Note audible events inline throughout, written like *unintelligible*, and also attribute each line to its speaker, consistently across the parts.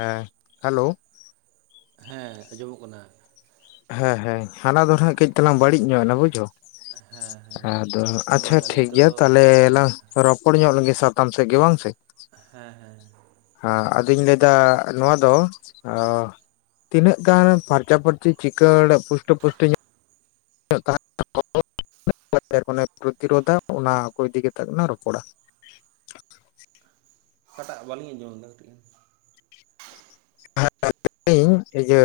Speaker 1: ᱦᱮᱸ ᱦᱮᱞᱳ
Speaker 2: ᱦᱮᱸ ᱟᱸᱡᱚᱢᱚᱜ ᱠᱟᱱᱟ
Speaker 1: ᱦᱮᱸ ᱦᱮᱸ ᱦᱟᱱᱟ ᱫᱚ ᱱᱟᱸᱜ ᱠᱟᱹᱡ ᱛᱟᱞᱟᱝ ᱵᱟᱹᱲᱤᱡ ᱧᱚᱜ ᱵᱩᱡᱷᱟᱹᱣ
Speaker 2: ᱦᱮᱸ ᱦᱮᱸ
Speaker 1: *unintelligible* ᱟᱫᱚ
Speaker 2: ᱢᱟ
Speaker 1: ᱟᱪᱪᱷᱟ
Speaker 2: ᱛᱟᱦᱚᱞᱮ ᱱᱤᱛᱚᱜ
Speaker 1: ᱴᱷᱤᱠᱜᱮᱭᱟ
Speaker 2: ᱫᱚ
Speaker 1: ᱛᱟᱦᱞᱮ
Speaker 2: ᱦᱮᱸ
Speaker 1: ᱞᱝ ᱨᱚ *unintelligible* ᱦᱚᱲ ᱧᱚᱜ ᱞᱮᱱᱜᱮ ᱥᱟᱛᱟᱢ ᱥᱮᱫ ᱜᱮ ᱵᱟᱝ ᱥᱮ
Speaker 2: ᱦᱮᱸ ᱦᱮᱸ
Speaker 1: ᱦᱮᱻ ᱟᱫᱚᱧ ᱞᱟᱹᱭᱫᱟ ᱱᱚᱣᱟ ᱫᱚ ᱛᱤᱱᱟᱹᱜ ᱜᱟᱱ ᱯᱷᱟᱨᱪᱟ ᱯᱷᱟᱹᱨᱪᱤ ᱪᱤᱠᱟᱹᱲ ᱯᱩᱥᱴᱟᱹᱯᱩᱥᱴᱟᱹ ᱧᱚᱜ *unintelligible* *unintelligible* ᱯᱨᱚᱛᱤᱨᱳᱫᱷᱟ ᱚᱱᱟ ᱠᱚ ᱤᱫᱤ ᱠᱟᱛᱮ ᱠᱮᱞᱟᱝ ᱨᱚᱯᱚᱲᱟ
Speaker 2: ᱚᱠᱟᱴᱟᱜ ᱵᱟᱹᱞᱤᱧ ᱟᱸᱡᱚᱢ ᱞᱮᱫᱟ ᱠᱟᱹᱴᱤᱡ ᱜᱟᱱ
Speaker 1: *unintelligible* ᱤᱧ ᱤᱭᱟᱹ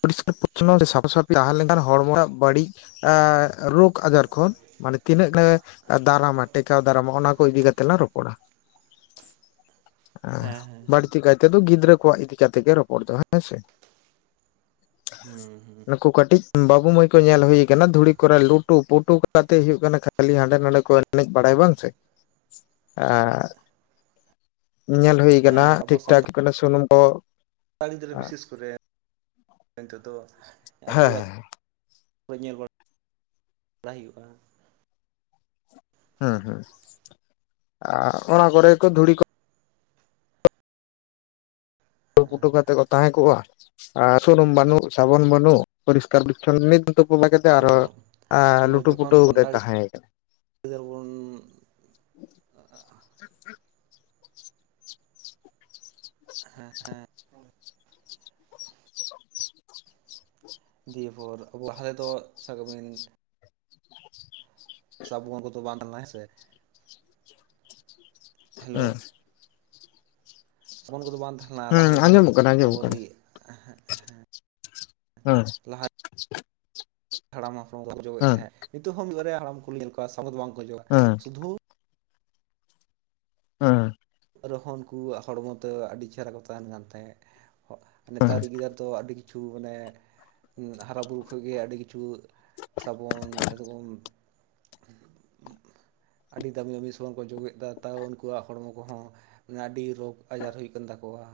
Speaker 1: ᱯᱚᱨᱤᱥᱠᱟᱨ ᱯᱚᱨᱪᱷᱚᱱᱚ *unintelligible* ᱥᱮ ᱥᱟᱯᱷᱟ ᱥᱟᱯᱷᱤ ᱛᱟᱦᱮᱸ ᱞᱮᱱᱠᱷᱟᱱ ᱦᱚᱲᱢᱚ ᱨᱮᱱᱟᱜ ᱵᱟᱹᱲᱤᱡ ᱨᱳᱜᱽ ᱟᱡᱟᱨ ᱠᱷᱚᱱ ᱢᱟᱱᱮ ᱛᱤᱱᱟᱹᱜ ᱫᱟᱨᱟᱢᱟ ᱴᱮᱠᱟᱣ ᱫᱟᱨᱟᱢᱟ ᱚᱱᱟ ᱠᱚ ᱤᱫᱤ ᱠᱟᱛᱮᱜ ᱞᱟᱝ ᱨᱚᱯᱚᱲᱟ
Speaker 2: ᱦᱮᱸ ᱦᱮᱸ ᱦᱮᱸ
Speaker 1: ᱵᱟᱹᱲᱛᱤ ᱠᱟᱭᱛᱮᱫᱚ ᱜᱤᱫᱽᱨᱟᱹ ᱠᱚᱣᱟᱜ ᱤᱫᱤ *unintelligible* ᱨᱚᱯᱚᱲ ᱫᱚ ᱦᱮᱸ ᱥᱮ
Speaker 2: ᱦᱮᱸ
Speaker 1: ᱱᱩᱠᱩ ᱠᱟᱹᱴᱤᱡ ᱵᱟᱹᱵᱩ ᱢᱟᱹᱭ ᱠᱚ ᱧᱮᱞ ᱦᱩᱭ ᱟᱠᱟᱱᱟ ᱫᱷᱩᱲᱤ ᱠᱚᱨᱮ ᱞᱩᱴᱩ ᱯᱩᱴᱩ ᱠᱟᱛᱮ ᱦᱩᱭᱩᱜ ᱠᱟᱱᱟ ᱠᱷᱟᱹᱞᱤ ᱦᱟᱸᱰᱮ ᱱᱟᱰᱮ ᱠᱚ ᱮᱱᱮᱡ ᱵᱟᱲᱟᱭᱟ ᱵᱟᱝ ᱥᱮ ᱟᱨ ᱧᱮᱞ ᱦᱩᱭ ᱟᱠᱟᱱᱟ
Speaker 2: ᱦᱮᱸ
Speaker 1: ᱴᱷᱤᱠ ᱴᱷᱟᱠ ᱥᱩᱱᱩᱢ ᱠᱚ
Speaker 2: ᱠᱟᱲᱟ ᱜᱤᱫᱽᱨᱟᱹ
Speaker 1: ᱦᱮᱸ
Speaker 2: ᱵᱤᱥᱮᱥ ᱠᱚᱨᱮ ᱱᱤᱛᱚᱜ ᱫᱚ ᱟᱛᱳ ᱚᱲᱟᱜ ᱧᱮᱞ ᱵᱟᱲᱟ ᱵᱟᱲᱟᱭ ᱦᱩᱭᱩᱜᱼᱟ
Speaker 1: ᱦᱩᱸ ᱦᱩᱸ ᱚᱱᱟ ᱠᱚᱨᱮ ᱠᱚ ᱫᱷᱩᱲᱤ ᱠᱚ ᱞᱩᱴᱩ ᱯᱩᱴᱩ
Speaker 2: ᱦᱮᱸ
Speaker 1: ᱠᱟᱛᱮᱫ ᱠᱚ ᱛᱟᱦᱮᱸ ᱠᱚᱜᱼᱟ ᱟᱨ ᱥᱩᱱᱩᱢ ᱵᱟᱹᱱᱩᱜ ᱥᱟᱵᱚᱱ ᱵᱟᱹᱱᱩᱜ ᱯᱚᱨᱤᱥᱠᱟᱨ ᱯᱚᱨᱤᱪᱷᱚᱱᱱᱚ ᱱᱤᱛ ᱛᱩᱯᱩ ᱠᱟᱛᱮᱜ
Speaker 2: ᱛᱚ
Speaker 1: ᱟᱨᱚ
Speaker 2: ᱟᱵᱚ
Speaker 1: ᱞᱩᱴᱩ
Speaker 2: ᱡᱚᱠᱷᱚᱱ
Speaker 1: ᱯᱩᱴᱟᱹᱣ ᱠᱟᱛᱮ
Speaker 2: ᱥᱟᱱᱛᱟᱲ
Speaker 1: ᱛᱟᱦᱮᱸ ᱠᱟᱱᱟ
Speaker 2: *unintelligible* ᱦᱮᱸ ᱦᱮᱸ ᱫᱤᱭᱮᱯᱚᱨ ᱟᱵᱚ *unintelligible* ᱥᱟᱵ ᱠᱟᱵᱮᱱ ᱥᱟᱵᱚᱱ ᱠᱚᱛᱚ ᱵᱟᱝ ᱛᱟᱦᱮ ᱞᱮᱱᱟ ᱦᱮ ᱥᱮ ᱦᱮᱞᱳ
Speaker 1: ᱦᱩᱸ
Speaker 2: ᱥᱟᱵᱚᱱ ᱠᱚᱫᱚ ᱵᱟᱝ ᱞᱟᱦᱟ
Speaker 1: ᱦᱩᱸ
Speaker 2: ᱛᱮᱫᱚᱢ
Speaker 1: ᱟᱸᱡᱚᱢᱚᱜ ᱠᱟᱱᱟ
Speaker 2: ᱟᱵᱚ
Speaker 1: ᱟᱸᱡᱚᱢᱚᱜ ᱠᱟᱱᱟ
Speaker 2: ᱨᱤ ᱮᱻᱦᱮᱻᱜ *unintelligible*
Speaker 1: ᱦᱮᱸ *unintelligible*
Speaker 2: ᱦᱟᱲᱟᱢ ᱦᱟᱯᱲᱟᱢ ᱠᱚᱠᱚ ᱡᱚᱢᱮᱫ ᱛᱟᱦᱮᱸᱜ ᱱᱤᱛᱚᱜ ᱦᱚᱸ ᱢᱤᱫ ᱵᱟᱨ ᱦᱟᱲᱟᱢ ᱠᱚ ᱧᱮᱞ ᱠᱚᱣᱟ ᱫᱚ ᱵᱟᱝᱠᱚ ᱚᱡᱚᱜᱼᱟ
Speaker 1: ᱦᱩᱸ
Speaker 2: ᱥᱩᱫᱷᱩ
Speaker 1: ᱦᱮᱸ
Speaker 2: ᱨᱚᱦᱚᱱ ᱠᱚᱣᱟᱜ ᱦᱚᱲᱢᱚ ᱛᱮ ᱟᱹᱰᱤ ᱪᱮᱦᱨᱟ ᱠᱚ ᱛᱟᱦᱮᱱ ᱠᱟᱱ ᱛᱟᱦᱮᱸᱫ ᱱᱮᱛᱟᱨ ᱜᱤᱫᱟᱹᱨ ᱛᱚ ᱟᱹᱰᱤ ᱠᱤᱪᱷᱩ ᱢᱟᱱᱮ ᱦᱟᱨᱟᱵᱩᱨᱩ ᱠᱷᱚᱱ ᱜᱮ ᱟᱹᱰᱤ ᱠᱤᱪᱷᱩ ᱥᱟᱵᱚᱱ ᱮᱫᱚᱢ ᱟᱹᱰᱤ ᱫᱟᱹᱢᱤ ᱫᱟᱹᱢᱤ ᱥᱟᱵᱚᱱ ᱠᱚ ᱚᱡᱚᱜᱮᱜᱼᱟ ᱛᱟᱣ ᱩᱱᱠᱩᱣᱟᱜ ᱦᱚᱲᱢᱚ ᱠᱚᱦᱚᱸ ᱟᱹᱰᱤ ᱨᱳᱜᱽ ᱟᱡᱟᱨ ᱦᱩᱭᱩᱜ ᱠᱟᱱ ᱛᱟᱠᱚᱣᱟ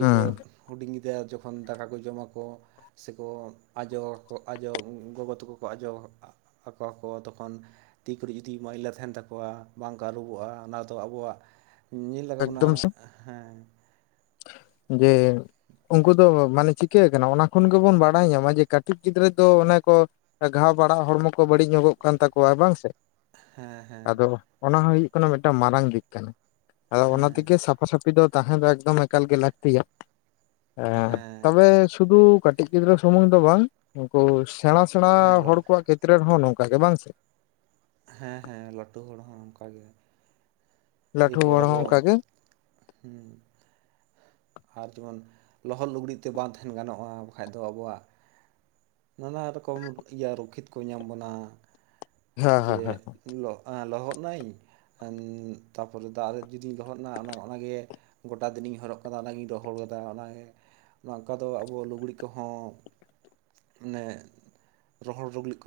Speaker 1: ᱦᱩᱸ
Speaker 2: ᱦᱩᱰᱤᱧ ᱜᱤᱫᱽᱨᱟᱹ ᱡᱚᱠᱷᱚᱱ ᱫᱟᱠᱟ ᱠᱚ ᱡᱚᱢᱟᱠᱚ ᱥᱮᱠᱚ ᱟᱡᱚ ᱟᱠᱚ ᱟᱡᱚ ᱜᱚᱜᱚ ᱛᱟᱠᱚ ᱠᱚ ᱟᱡᱚ ᱟᱠᱚᱣᱟ ᱠᱚ ᱛᱚᱠᱷᱚᱱ ᱛᱤ ᱠᱚ ᱡᱩᱫᱤ ᱢᱟᱹᱭᱞᱟᱹ ᱛᱟᱦᱮᱱ ᱛᱟᱠᱚᱣᱟ ᱵᱟᱝᱠᱚ ᱟᱹᱨᱩᱵᱚᱜᱼᱟ ᱚᱱᱟ ᱫᱚ ᱛᱚ ᱟᱵᱚᱣᱟᱜ ᱧᱮᱞ ᱞᱟᱜᱟᱣ ᱵᱚᱱᱟ
Speaker 1: ᱮᱠᱫᱚᱢ ᱥᱮ
Speaker 2: ᱦᱮᱸ
Speaker 1: ᱡᱮ ᱩᱱᱠᱩ ᱫᱚ ᱢᱟᱱᱮ ᱪᱤᱠᱟᱹ ᱠᱟᱱᱟ ᱚᱱᱟ ᱠᱷᱚᱱ ᱜᱮᱵᱚᱱ ᱵᱟᱲᱟᱭ ᱧᱟᱢᱟ ᱡᱮ ᱠᱟᱹᱴᱤᱡ ᱜᱤᱫᱽᱨᱟᱹ ᱫᱚ ᱚᱱᱮ ᱠᱚ ᱟᱴᱜᱷᱟᱣ ᱵᱟᱲᱟᱜ ᱦᱚᱲᱢᱚ ᱠᱚ ᱵᱟᱹᱲᱤᱡ ᱧᱚᱜᱚᱜ ᱠᱟᱱ ᱛᱟᱠᱚᱣᱟ ᱵᱟᱝ ᱥᱮ
Speaker 2: ᱦᱮᱸ ᱦᱮᱸ
Speaker 1: ᱟᱫᱚ ᱚᱱᱟ ᱦᱳᱭᱳᱜ ᱠᱟᱱᱟ ᱢᱤᱫᱴᱟᱝ ᱢᱟᱨᱟᱝ ᱫᱤᱠ ᱠᱟᱱᱟ ᱟᱫᱚ ᱚᱱᱟ
Speaker 2: ᱦᱮᱸ
Speaker 1: ᱛᱮᱜᱮ ᱥᱟᱯᱷᱟ ᱥᱟᱯᱷᱤ ᱫᱚ ᱛᱟᱦᱮᱸ ᱫᱚ ᱮᱠᱫᱚᱢ ᱮᱠᱟᱞ ᱜᱮ ᱞᱟᱹᱠᱛᱤᱭᱟ ᱮ
Speaker 2: ᱦᱮᱸ
Speaker 1: ᱛᱚᱵᱮ ᱥᱩᱫᱷᱩ ᱠᱟᱹᱴᱤᱡ ᱜᱤᱫᱽᱨᱟᱹ ᱥᱩᱢᱩᱝ ᱫᱚ ᱵᱟᱝ ᱩᱱᱠᱩ ᱥᱮᱬᱟ ᱥᱮᱬᱟ
Speaker 2: ᱦᱮᱸ ᱞᱟ
Speaker 1: ᱦᱚᱲ ᱠᱚᱣᱟᱜ ᱠᱷᱮᱛᱨᱮ ᱨᱮᱦᱚᱸ ᱱᱚᱝᱠᱟ ᱜᱮ ᱵᱟᱝ ᱥᱮ
Speaker 2: ᱦᱮᱸ ᱦᱮᱸ ᱞᱟᱹᱴᱩ ᱦᱚᱲ ᱦᱚᱸ ᱚᱱᱠᱟ ᱜᱮ
Speaker 1: ᱞᱟᱹᱴᱷᱩ
Speaker 2: ᱱᱤᱯᱚᱨ
Speaker 1: ᱦᱚᱲ ᱦᱚᱸ
Speaker 2: ᱟᱵᱚ
Speaker 1: ᱚᱱᱠᱟ ᱜᱮ
Speaker 2: ᱦᱮᱸ ᱟᱨ ᱡᱮᱢᱚᱱ ᱞᱚᱦᱚᱫ ᱞᱩᱜᱽᱲᱤᱡᱛᱮ ᱵᱟᱝ ᱛᱟᱦᱮᱱ ᱜᱟᱱᱚᱜᱼᱟ ᱵᱟᱠᱷᱟᱡ ᱫᱚ ᱟᱵᱚᱣᱟᱜ ᱱᱟᱱᱟ ᱨᱚᱠᱚᱢ ᱤᱭᱟᱹ ᱨᱚᱠᱠᱷᱤᱛ ᱠᱚ ᱧᱟᱢ ᱵᱚᱱᱟ
Speaker 1: ᱦᱮᱸ ᱦᱮᱸ
Speaker 2: ᱡᱮ
Speaker 1: ᱦᱮᱸ
Speaker 2: ᱞᱚᱦᱚᱫ ᱱᱟᱭ ᱛᱟᱯᱚᱨ ᱫᱟᱜ ᱨᱮ ᱡᱩᱫᱤᱧ ᱞᱚᱦᱚᱫ ᱮᱱᱟ ᱚᱱᱟᱜᱮ ᱜᱳᱴᱟ ᱫᱤᱱᱤᱧ ᱦᱚᱨᱚᱜ ᱠᱟᱫᱟ ᱚᱱᱟᱜᱤᱧ ᱨᱚᱦᱚᱲ ᱠᱟᱫᱟ ᱚᱱᱟᱜᱮ ᱱᱚᱝᱠᱟ ᱫᱚ ᱟᱵᱚ ᱞᱩᱜᱽᱲᱤ ᱠᱚᱦᱚᱸ ᱟᱱᱮ ᱨᱚᱦᱚᱲ ᱞᱩᱜᱽᱲᱤ *inaudible*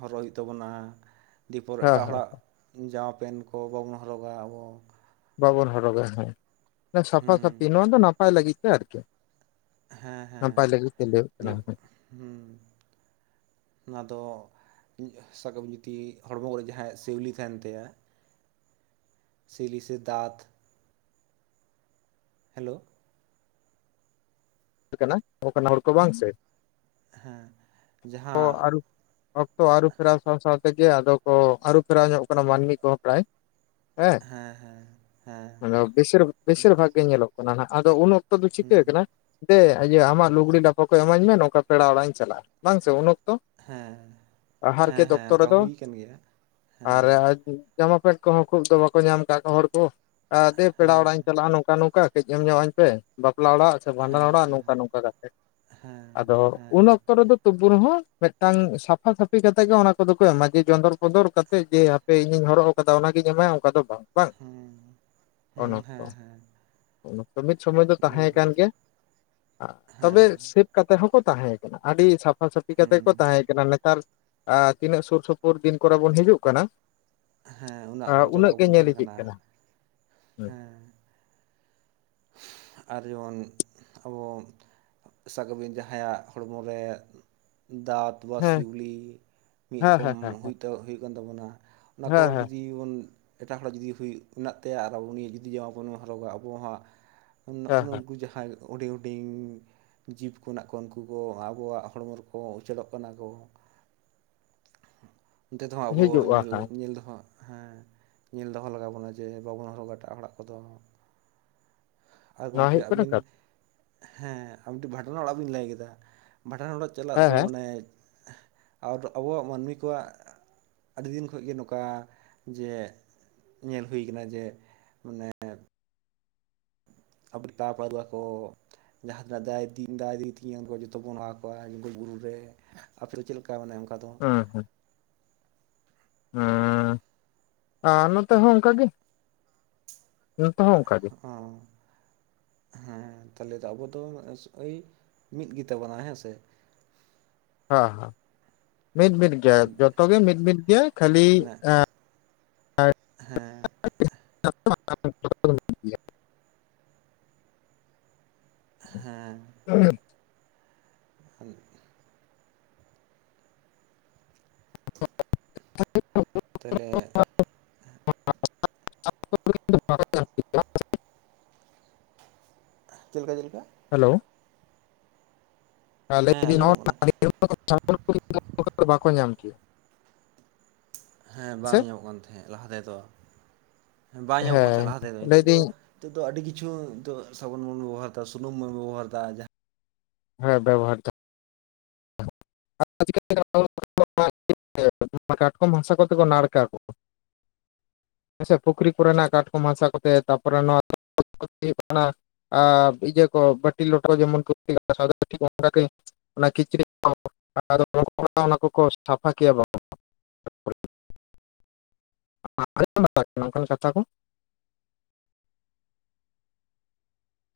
Speaker 2: ᱦᱚᱨᱚᱜ ᱦᱩᱭᱩᱜ ᱛᱟᱵᱚᱱᱟ ᱫᱮᱯᱚᱨ
Speaker 1: ᱦᱮᱸ
Speaker 2: ᱮᱴᱟᱜ
Speaker 1: ᱦᱮᱸ
Speaker 2: ᱦᱚᱲᱟᱜ ᱡᱟᱢᱟ ᱯᱮᱱᱴ ᱠᱚ ᱵᱟᱵᱚᱱ ᱦᱚᱨᱚᱜᱟ ᱟᱵᱚ
Speaker 1: ᱵᱟᱵᱚᱱ ᱦᱚᱨᱚᱜᱟ ᱦᱮᱸ ᱥᱟᱯᱷᱟ ᱥᱟᱹᱯᱷᱤ ᱱᱚᱣᱟ ᱫᱚ ᱱᱟᱯᱟᱭ ᱞᱟᱹᱜᱤᱫ ᱛᱮ ᱟᱨᱠᱤ
Speaker 2: ᱦᱮᱸ ᱦᱮᱸ
Speaker 1: ᱱᱟᱯᱟᱭ ᱞᱟᱹᱜᱤᱫ ᱛᱮ ᱞᱟᱭ ᱦᱩᱭᱩᱜ ᱠᱟᱱᱟ
Speaker 2: ᱫᱤᱭᱮ ᱦᱮᱸ ᱚᱱᱟ ᱫᱚ ᱥᱟᱠᱟᱢ ᱡᱩᱫᱤ ᱦᱚᱲᱢᱚ ᱠᱚᱨᱮ ᱡᱟᱦᱟᱸᱭᱟᱜ ᱥᱤᱣᱞᱤ ᱛᱟᱦᱮᱱ ᱛᱟᱭᱟ ᱥᱤᱞᱤ ᱥᱮ ᱫᱟᱸᱛ ᱦᱮᱞᱳ
Speaker 1: ᱠᱟᱱᱟ ᱟᱱᱟᱜ *unintelligible* ᱦᱚᱲ ᱠᱚ ᱵᱟᱝ ᱥᱮ
Speaker 2: ᱦᱮᱸ
Speaker 1: ᱠᱚ
Speaker 2: ᱡᱟᱦᱟᱸ
Speaker 1: ᱟᱹᱨᱩ ᱚᱠᱛᱚ ᱟᱹᱨᱩᱯᱷᱮᱨᱟᱣ ᱥᱟᱶ ᱥᱟᱶᱛᱮᱜᱮ ᱟᱫᱚ ᱠᱚ ᱟᱹᱨᱩ ᱯᱷᱮᱨᱟᱣ ᱧᱚᱜ ᱠᱟᱱᱟ ᱢᱟᱹᱱᱢᱤ ᱠᱚᱦᱚᱸ ᱯᱨᱟᱭ ᱦᱮᱸ
Speaker 2: ᱦᱮᱸ ᱦᱮᱸ
Speaker 1: ᱵᱮᱥᱤᱨ ᱵᱮᱥᱤᱨ ᱵᱷᱟᱜᱽ ᱜᱮ ᱧᱮᱞᱚᱜ ᱠᱟᱱᱟ ᱦᱟᱸᱜ ᱟᱫᱚ ᱩᱱᱟᱹᱜ ᱟᱫᱚ ᱪᱤᱠᱟᱹ
Speaker 2: ᱦᱮᱸ
Speaker 1: ᱟᱠᱟᱱᱟ ᱡᱮ ᱤᱭᱟᱹ ᱟᱢᱟᱜ ᱞᱩᱜᱽᱲᱤ ᱞᱟᱯᱷᱟ ᱠᱚ ᱮᱢᱟᱹᱧ ᱢᱮ ᱱᱚᱝᱠᱟ ᱯᱮᱲᱟ ᱚᱲᱟᱜ ᱤᱧ ᱪᱟᱞᱟᱜᱼᱟ ᱵᱟᱝ ᱥᱮ
Speaker 2: ᱦᱮᱸ
Speaker 1: *inaudible*
Speaker 2: ᱦᱮᱸ
Speaker 1: ᱟᱦᱟᱨᱠᱮᱛ
Speaker 2: ᱦᱮᱸ
Speaker 1: ᱫᱚᱯᱛᱚᱨ
Speaker 2: ᱚᱱᱠᱟ
Speaker 1: ᱨᱮᱫᱚ
Speaker 2: ᱦᱩᱭ ᱟᱠᱟᱱ ᱜᱮᱭᱟ
Speaker 1: ᱟᱨ
Speaker 2: ᱦᱮᱸ
Speaker 1: ᱡᱟᱢᱟ ᱯᱮᱱᱴ ᱠᱚᱦᱚᱸ ᱠᱷᱩᱵ ᱫᱚ ᱵᱟᱠᱚ ᱧᱟᱢ ᱟᱠᱟᱫ ᱦᱚᱲ ᱠᱚ ᱫᱮ ᱯᱮᱲᱟ
Speaker 2: ᱦᱮᱸ
Speaker 1: ᱚᱲᱟᱜ ᱤᱧ ᱪᱟᱞᱟᱜᱼᱟ ᱱᱚᱝᱠᱟ ᱱᱚᱝᱠᱟ ᱠᱟᱹᱡ ᱮᱢ ᱧᱚᱜ-ᱟᱹᱧ ᱯᱮ ᱵᱟᱯᱞᱟ ᱚᱲᱟᱜ ᱥᱮ ᱵᱷᱟᱸᱰᱟᱱ
Speaker 2: ᱦᱮᱸ
Speaker 1: ᱚᱲᱟᱜ
Speaker 2: ᱦᱮᱸ
Speaker 1: ᱱᱚᱝᱠᱟ ᱱᱚᱝᱠᱟ ᱠᱟ ᱠᱟᱛᱮᱫ
Speaker 2: ᱦᱮᱸ
Speaker 1: ᱟᱫᱚ
Speaker 2: ᱦᱮᱸ
Speaker 1: ᱩᱱ ᱚᱛᱚ ᱨᱮᱫᱚ ᱛᱩᱵᱩ ᱨᱮᱦᱚᱸ ᱢᱤᱫᱴᱟᱝ ᱥᱟᱯᱷᱟ ᱥᱟᱹᱯᱷᱤ ᱠᱟᱛᱮᱜ ᱜᱮ ᱚᱱᱟ ᱠᱚᱫᱚ ᱠᱚ ᱮᱢᱟ ᱡᱮ ᱪᱚᱱᱫᱚᱨ ᱯᱚᱸᱚᱫᱚᱨ ᱠᱟᱛᱮᱜ ᱡᱮ ᱮ ᱤᱧᱤᱧ ᱦᱚᱨᱚᱜ ᱟᱠᱟᱫᱟ ᱚᱱᱟᱜᱤᱧ ᱮᱢᱟᱭ ᱚᱱᱠᱟ ᱫᱚ ᱵᱟᱝ ᱵᱟᱝ
Speaker 2: ᱦᱮᱸ
Speaker 1: ᱩᱱ
Speaker 2: ᱦᱮᱸ
Speaker 1: ᱚᱠᱛᱚ
Speaker 2: ᱦᱮᱸ ᱦᱮᱸ
Speaker 1: ᱢᱤᱫ ᱥᱚᱢᱚᱭ ᱫᱚ ᱛᱟᱦᱮᱸ ᱠᱟᱱ
Speaker 2: ᱫᱤᱭᱮᱯᱚᱨ
Speaker 1: ᱜᱮᱭᱟ ᱛᱚᱵᱮ
Speaker 2: ᱦᱮᱸ
Speaker 1: ᱥᱮ ᱠᱟᱛᱮ ᱦᱚᱸᱠᱚ ᱛᱟᱦᱮᱸ ᱠᱟᱱᱟ ᱟᱹᱰᱤ ᱥᱟᱯᱷᱟ ᱥᱟᱟᱹᱯᱷᱤ ᱠᱟᱛᱮ
Speaker 2: ᱦᱩᱸ
Speaker 1: ᱠᱚ ᱛᱟᱦᱮᱸ ᱠᱟᱱᱟ ᱱᱮᱛᱟᱨ ᱛᱤᱱᱟᱹᱜ ᱥᱩᱨ ᱥᱩᱯᱩᱨ ᱫᱤᱱ ᱠᱚᱨᱮ ᱵᱚᱱ ᱦᱤᱡᱩᱜ ᱠᱟᱱᱟ
Speaker 2: ᱦᱮᱸ ᱚᱱᱟ ᱚᱡᱽᱨᱟ
Speaker 1: ᱩᱱᱟᱹᱜ ᱜᱮ
Speaker 2: ᱵᱚᱱ
Speaker 1: ᱧᱮᱞ
Speaker 2: ᱛᱟᱦᱮᱱ
Speaker 1: ᱤᱫᱤᱜ ᱠᱟᱱᱟ
Speaker 2: ᱦᱮᱸ ᱟᱨ ᱡᱮᱢᱚᱱ ᱟᱵᱚ ᱥᱟᱵ ᱠᱟᱼᱵᱤᱱ ᱡᱟᱦᱟᱸᱭᱟᱜ ᱦᱚᱲᱢᱚ ᱨᱮ ᱫᱟᱜ
Speaker 1: ᱦᱮᱸ
Speaker 2: ᱳᱟᱥᱤᱣᱞᱤ ᱢᱤᱫ
Speaker 1: ᱦᱮᱸ
Speaker 2: ᱨᱚᱠᱚᱢ
Speaker 1: ᱦᱮᱸ ᱦᱮᱸ
Speaker 2: ᱦᱩᱭᱩᱜ ᱠᱟᱱ ᱛᱟᱵᱚᱱᱟ ᱟᱠᱚ
Speaker 1: ᱦᱮᱸ
Speaker 2: ᱡᱩᱫᱤ ᱵᱚᱱ ᱮᱴᱟᱜ ᱦᱚᱲᱟᱜ ᱡᱩᱫᱤ ᱦᱩᱭᱩᱜ ᱢᱮᱱᱟᱜ ᱛᱟᱭᱟ ᱟᱨ ᱟᱵᱚ ᱩᱱᱤ ᱡᱩᱫᱤ ᱡᱟ ᱵᱚᱱ ᱦᱚᱨᱚᱜᱟ ᱟᱵᱚᱣᱟᱜ ᱱᱚᱜᱼᱚ
Speaker 1: ᱦᱮᱸ ᱦᱮᱸ
Speaker 2: ᱱᱩᱠᱩ ᱡᱟᱦᱟᱸᱭ ᱦᱩᱰᱤᱧ ᱦᱩᱰᱤᱧ ᱡᱤᱵᱽ ᱠᱚ ᱦᱱᱟᱜ ᱠᱚ ᱩᱱᱠᱩ ᱠᱚ ᱟᱵᱚᱣᱟᱜ ᱦᱚᱲᱢᱚ ᱨᱮᱠᱚ ᱩᱪᱟᱹᱲᱚᱜ ᱠᱟᱱᱟ ᱠᱚ ᱚᱱᱛᱮ ᱛᱮᱦ ᱟᱵᱚ
Speaker 1: ᱦᱤᱡᱩᱜᱼᱟ
Speaker 2: ᱧᱮᱞ
Speaker 1: ᱦᱮᱸ
Speaker 2: ᱧᱮᱞ ᱫᱚᱦᱚᱸ ᱦᱮᱸ ᱧᱮᱞ ᱫᱚᱦᱚ ᱞᱟᱜᱟᱣ ᱵᱚᱱᱟ ᱡᱮ ᱵᱟᱵᱚᱱ ᱦᱚᱨᱚᱜᱟ ᱮᱴᱟᱜ ᱚᱲᱟᱜ ᱠᱚᱫᱚ ᱟᱨ
Speaker 1: ᱱᱚᱣᱟ
Speaker 2: ᱜᱚᱝᱠᱮ
Speaker 1: ᱦᱩᱭᱩᱜ ᱠᱟᱱᱟ
Speaker 2: ᱟᱵᱤᱱ
Speaker 1: ᱠᱟᱛᱷᱟ
Speaker 2: ᱦᱮᱸ ᱟᱵᱤᱱ ᱴᱮᱱ ᱵᱷᱟᱸᱰᱟᱱ ᱚᱲᱟᱜ ᱵᱤᱱ ᱞᱟᱹᱭ ᱠᱮᱫᱟ ᱵᱷᱟᱸᱰᱟᱱ ᱚᱲᱟᱜ ᱪᱟᱞᱟᱜ ᱫᱚ
Speaker 1: ᱦᱮᱸ
Speaker 2: ᱢᱟᱱᱮ ᱟᱵᱚᱣᱟᱜ ᱢᱟᱹᱱᱢᱤ ᱠᱚᱣᱟᱜ ᱟᱹᱰᱤᱱ ᱠᱷ ᱜᱮ ᱱᱚᱝᱠᱟ ᱡᱮ ᱧᱮᱞ ᱦᱩᱭ ᱟᱠᱟᱱᱟ ᱡᱮ ᱢᱟᱱᱮ ᱟᱵ ᱛᱟᱯᱟᱨᱣᱟ ᱠᱚ *unintelligible* ᱡᱟᱦᱟᱸ ᱛᱤᱱᱟᱜ ᱫᱟᱭ ᱫᱮ *unintelligible* ᱛᱤᱧᱟᱹ ᱩᱱ ᱡᱚᱛᱚ ᱵᱚᱱ ᱦᱚᱦᱚᱣᱟ ᱡᱮ ᱵᱩᱨᱩ ᱨᱮ ᱟᱯᱮ ᱫᱚ ᱪᱮᱫ ᱞᱮᱠᱟ ᱢᱟᱱᱮ ᱚᱱᱠᱟ ᱫᱚ
Speaker 1: ᱦᱩᱸ ᱦᱩᱸ ᱦᱮᱸ ᱟᱨ ᱱᱚᱛᱮ ᱦᱚᱸ ᱚᱱᱠᱟᱜ ᱜᱮ ᱱᱚᱛᱮ ᱦᱚᱸ ᱚᱱᱠᱟ ᱜᱮ
Speaker 2: ᱚ ᱦᱮᱸ ᱛᱟᱦᱚᱞᱮ ᱫᱚ ᱟᱵᱚ ᱫᱚ ᱳᱭ ᱢᱤᱫ ᱜᱮᱛᱟᱵᱚᱱᱟ ᱦᱮᱸ ᱥᱮ
Speaker 1: ᱦᱮᱸ ᱦᱮᱸ ᱢᱤᱫ ᱢᱤᱫ ᱡᱚᱛᱚ ᱜᱮ ᱢᱤᱫ ᱢᱤᱫ ᱜᱮᱭᱟ ᱠᱷᱟᱹᱞᱤ
Speaker 2: ᱚᱱᱮ ᱦᱮᱸ
Speaker 1: *unintelligible* ᱦ *unintelligible* ᱟᱮ *unintelligible*
Speaker 2: ᱦᱮᱸ
Speaker 1: ᱦᱮᱸ *inaudible*
Speaker 2: ᱦ *unintelligible*
Speaker 1: *inaudible*
Speaker 2: ᱛᱟᱭᱞᱮ
Speaker 1: *unintelligible* *inaudible*
Speaker 2: ᱪᱮᱫ ᱞᱮᱠᱟ ᱪᱮᱫ ᱞᱮᱠᱟ
Speaker 1: ᱦᱮᱞᱳ
Speaker 2: ᱦᱮᱸ ᱟᱸᱡᱚᱢᱚᱜ ᱠᱟᱱᱟ
Speaker 1: *unintelligible* ᱵᱟᱠᱚ ᱧᱟᱢ ᱠᱮᱫᱟ
Speaker 2: ᱦᱮᱸ ᱵᱟᱝ ᱧᱟᱢᱚᱜ ᱠᱟᱱ ᱛᱟᱦᱮᱸ ᱞᱟᱦᱟ ᱛᱮᱫᱚ ᱵᱟᱝ ᱧᱟᱢᱚᱜ ᱠᱟᱱ
Speaker 1: ᱦᱮᱸ
Speaker 2: ᱛᱟᱦᱮᱸᱫ ᱞᱟᱦᱟ ᱛᱮᱫᱚ ᱱᱤᱛᱚᱜ ᱫᱚ
Speaker 1: ᱞᱟᱹᱭᱫᱟᱹᱧ
Speaker 2: ᱱᱤᱛᱚᱜ ᱫᱚ ᱟᱹᱰᱤ ᱠᱤᱪᱷᱩ ᱱᱤᱛᱚᱜ ᱥᱟᱵᱚᱱ ᱵᱚᱱ ᱵᱮᱵᱚᱦᱟᱨ ᱮᱫᱟ ᱥᱩᱱᱩᱢ ᱵᱚᱱ ᱵᱮᱵᱚᱦᱟᱨᱮᱫᱟ᱾
Speaker 1: ᱦᱮᱸ ᱵᱮᱵᱚᱦᱟᱨ ᱫᱟ *unintelligible* ᱠᱟᱴᱠᱚᱢ ᱦᱟᱥᱟ ᱠᱚᱛᱮ ᱠᱚ ᱱᱟᱲᱠᱟ ᱠᱚ ᱦᱮᱸ ᱥᱮ ᱯᱩᱠᱷᱨᱤ ᱠᱚᱨᱮᱱᱟᱜ ᱠᱟᱴᱠᱚᱢ ᱦᱟᱥᱟ ᱠᱚᱛᱮ ᱛᱟᱨᱯᱚᱨᱮ *unintelligible* ᱠᱟᱱᱟ ᱟᱨ ᱤᱭᱟᱹ ᱠᱚ ᱵᱟᱹᱴᱤ ᱞᱚᱴᱚ ᱡᱮᱢᱚᱱ ᱠᱚ *unintelligible* ᱚᱱᱠᱟᱜᱮ ᱚᱱᱟ ᱠᱤᱪᱨᱤ *unintelligible* ᱫᱚ ᱚᱱᱟ ᱠᱚᱠᱚ ᱥᱟᱯᱷᱟ ᱠᱮᱭᱟ ᱵᱟᱝ *unintelligible* ᱛ ᱚᱱᱠᱟᱱ ᱠᱟᱛᱷᱟ ᱠᱚ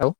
Speaker 1: ᱦᱮᱞᱳ